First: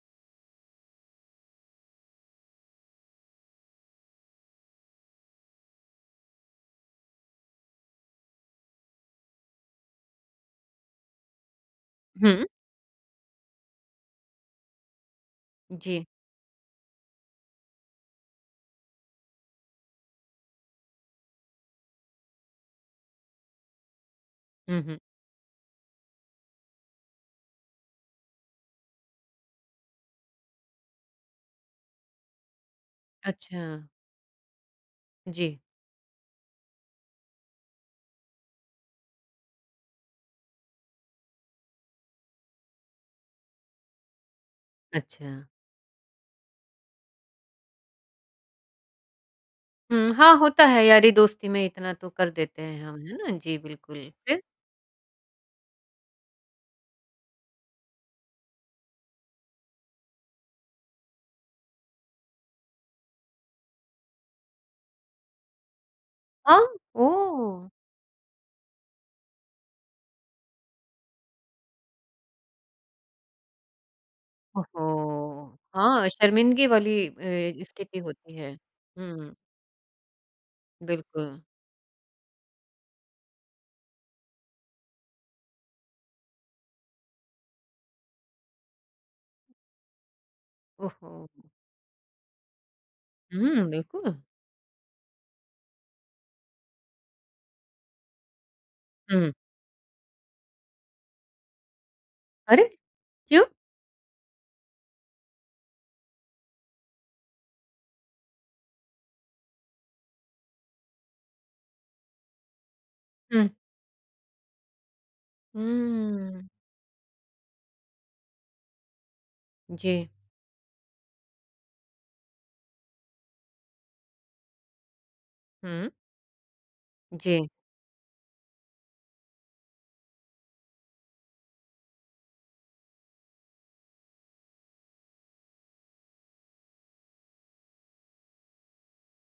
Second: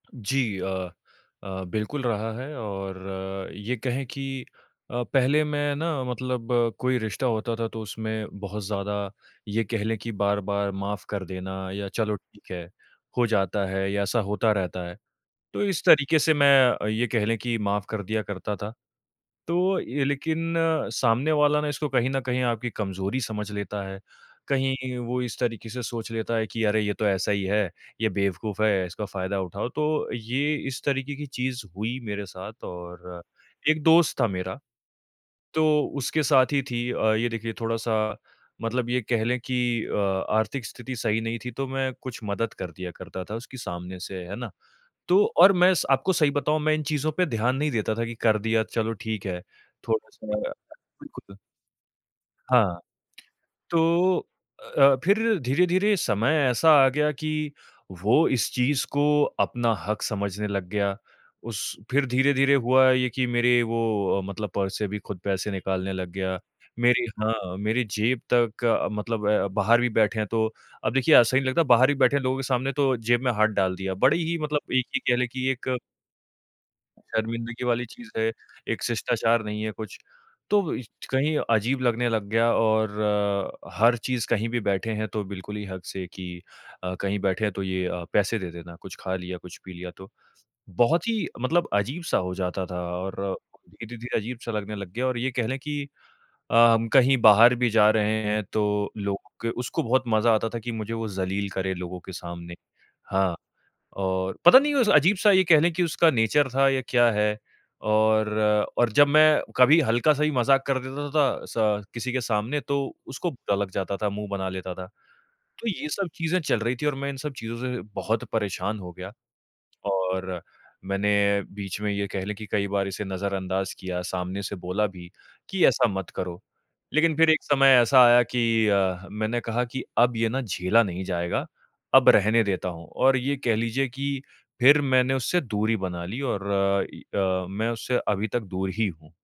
जी अ अ, बिल्कुल रहा है, और ये कहें कि अ, पहले मैं ना मतलब कोई रिश्ता होता था तो उसमें बहुत ज़्यादा, ये कह लें कि बार-बार माफ़ कर देना या चलो, हुँ। ठीक है, हो जाता है या ऐसा होता रहता है। तो इस जी। तरीके से मैं अ, ये कह लें कि माफ़ कर दिया करता था। तो ये लेकिन सामने वाला ना इसको कहीं न कहीं आपकी कमज़ोरी समझ लेता है, हुँ, कहीं हुँ। वो इस तरीके से सोच लेता है कि अरे, ये तो ऐसा ही है, ये बेवकूफ़ है, इसका फ़ायदा उठाओ। तो ये इस तरीके की चीज़ हुई मेरे साथ। और एक अच्छा। दोस्त था मेरा, जी। तो उसके साथ ही थी अ, ये देखिए थोड़ा-सा, मतलब ये कह लें कि अ, आर्थिक स्थिति सही नहीं थी, तो मैं कुछ मदद कर दिया करता था उसकी सामने से, है ना। तो अच्छा। और मैं स आपको सही बताऊँ, मैं इन चीज़ों पे ध्यान नहीं देता था कि कर दिया, चलो ठीक है। हुँ, थोड़ा-सा हाँ, अ, होता है, बिल्कुल यारी-दोस्ती में इतना तो कर देते हाँ। हैं हम, है ना। जी, बिल्कुल, तो फिर? अ अ, फिर धीरे-धीरे समय ऐसा आ गया कि वो इस चीज़ को अपना हक़ समझने लग गया। उस फिर धीरे-धीरे हुआ ये कि मेरे वो अ, मतलब पर्स से भी खुद पैसे निकालने लग गया। आ मेरी हाँ, ओह! मेरी जेब तक मतलब अ, बाहर भी बैठे हैं तो अब देखिए, अच्छा नहीं लगता, बाहर भी बैठे लोगों के सामने तो जेब में हाथ डाल दिया। बड़ी ही मतलब एक ये कह लें कि ओहो! एक हाँ, शर्मिंदगी वाली अ, शर्मिंदगी वाली स्थिति चीज़ है, होती है। एक हुँ। शिष्टाचार नहीं है कुछ। तो इछ कहीं बिल्कुल। अजीब लगने लग गया और अ, हर चीज़ कहीं भी बैठे हैं तो बिल्कुल ही हक़ से कि अ, कहीं बैठे हैं तो ये अ, पैसे दे देना, कुछ खा लिया, कुछ पी लिया तो। बहुत ही ओहो! मतलब अजीब-सा हो जाता था और उ, हुँ, धीरे-धीरे बिल्कुल। अजीब-सा लगने लग गया, और ये कह लें कि अ, हम कहीं बाहर भी जा रहे हैं, तो लोगों हुँ। के उसको बहुत मज़ा आता था कि मुझे वो ज़लील करे लोगों के सामने। अरे! हाँ, क्यों? और पता नहीं उस अजीब-सा ये कह लें कि उसका नेचर था या क्या है, और और जब मैं कभी हल्का-सा भी मज़ाक कर देता था स किसी के सामने, तो उसको हुँ। बुरा लग जाता था, मुँह बना लेता था। तो ये सब चीज़े हुँ। चल रही थीं और मैं इन सब चीज़ों से बहुत परेशान हो गया। जी। और मैंने बीच में, ये कह लें कि कई बार इसे नज़रअंदाज किया, सामने से बोला भी कि, "ऐसा हुँ। मत करो।" लेकिन फिर एक जी। समय ऐसा आया कि अ, मैंने कहा कि अब ये ना झेला नहीं जाएगा, अब रहने देता हूँ। और ये कह लीजिए कि फिर मैंने उससे दूरी बना ली और अ, इ अ, मैं उससे अभी तक दूर ही हूँ।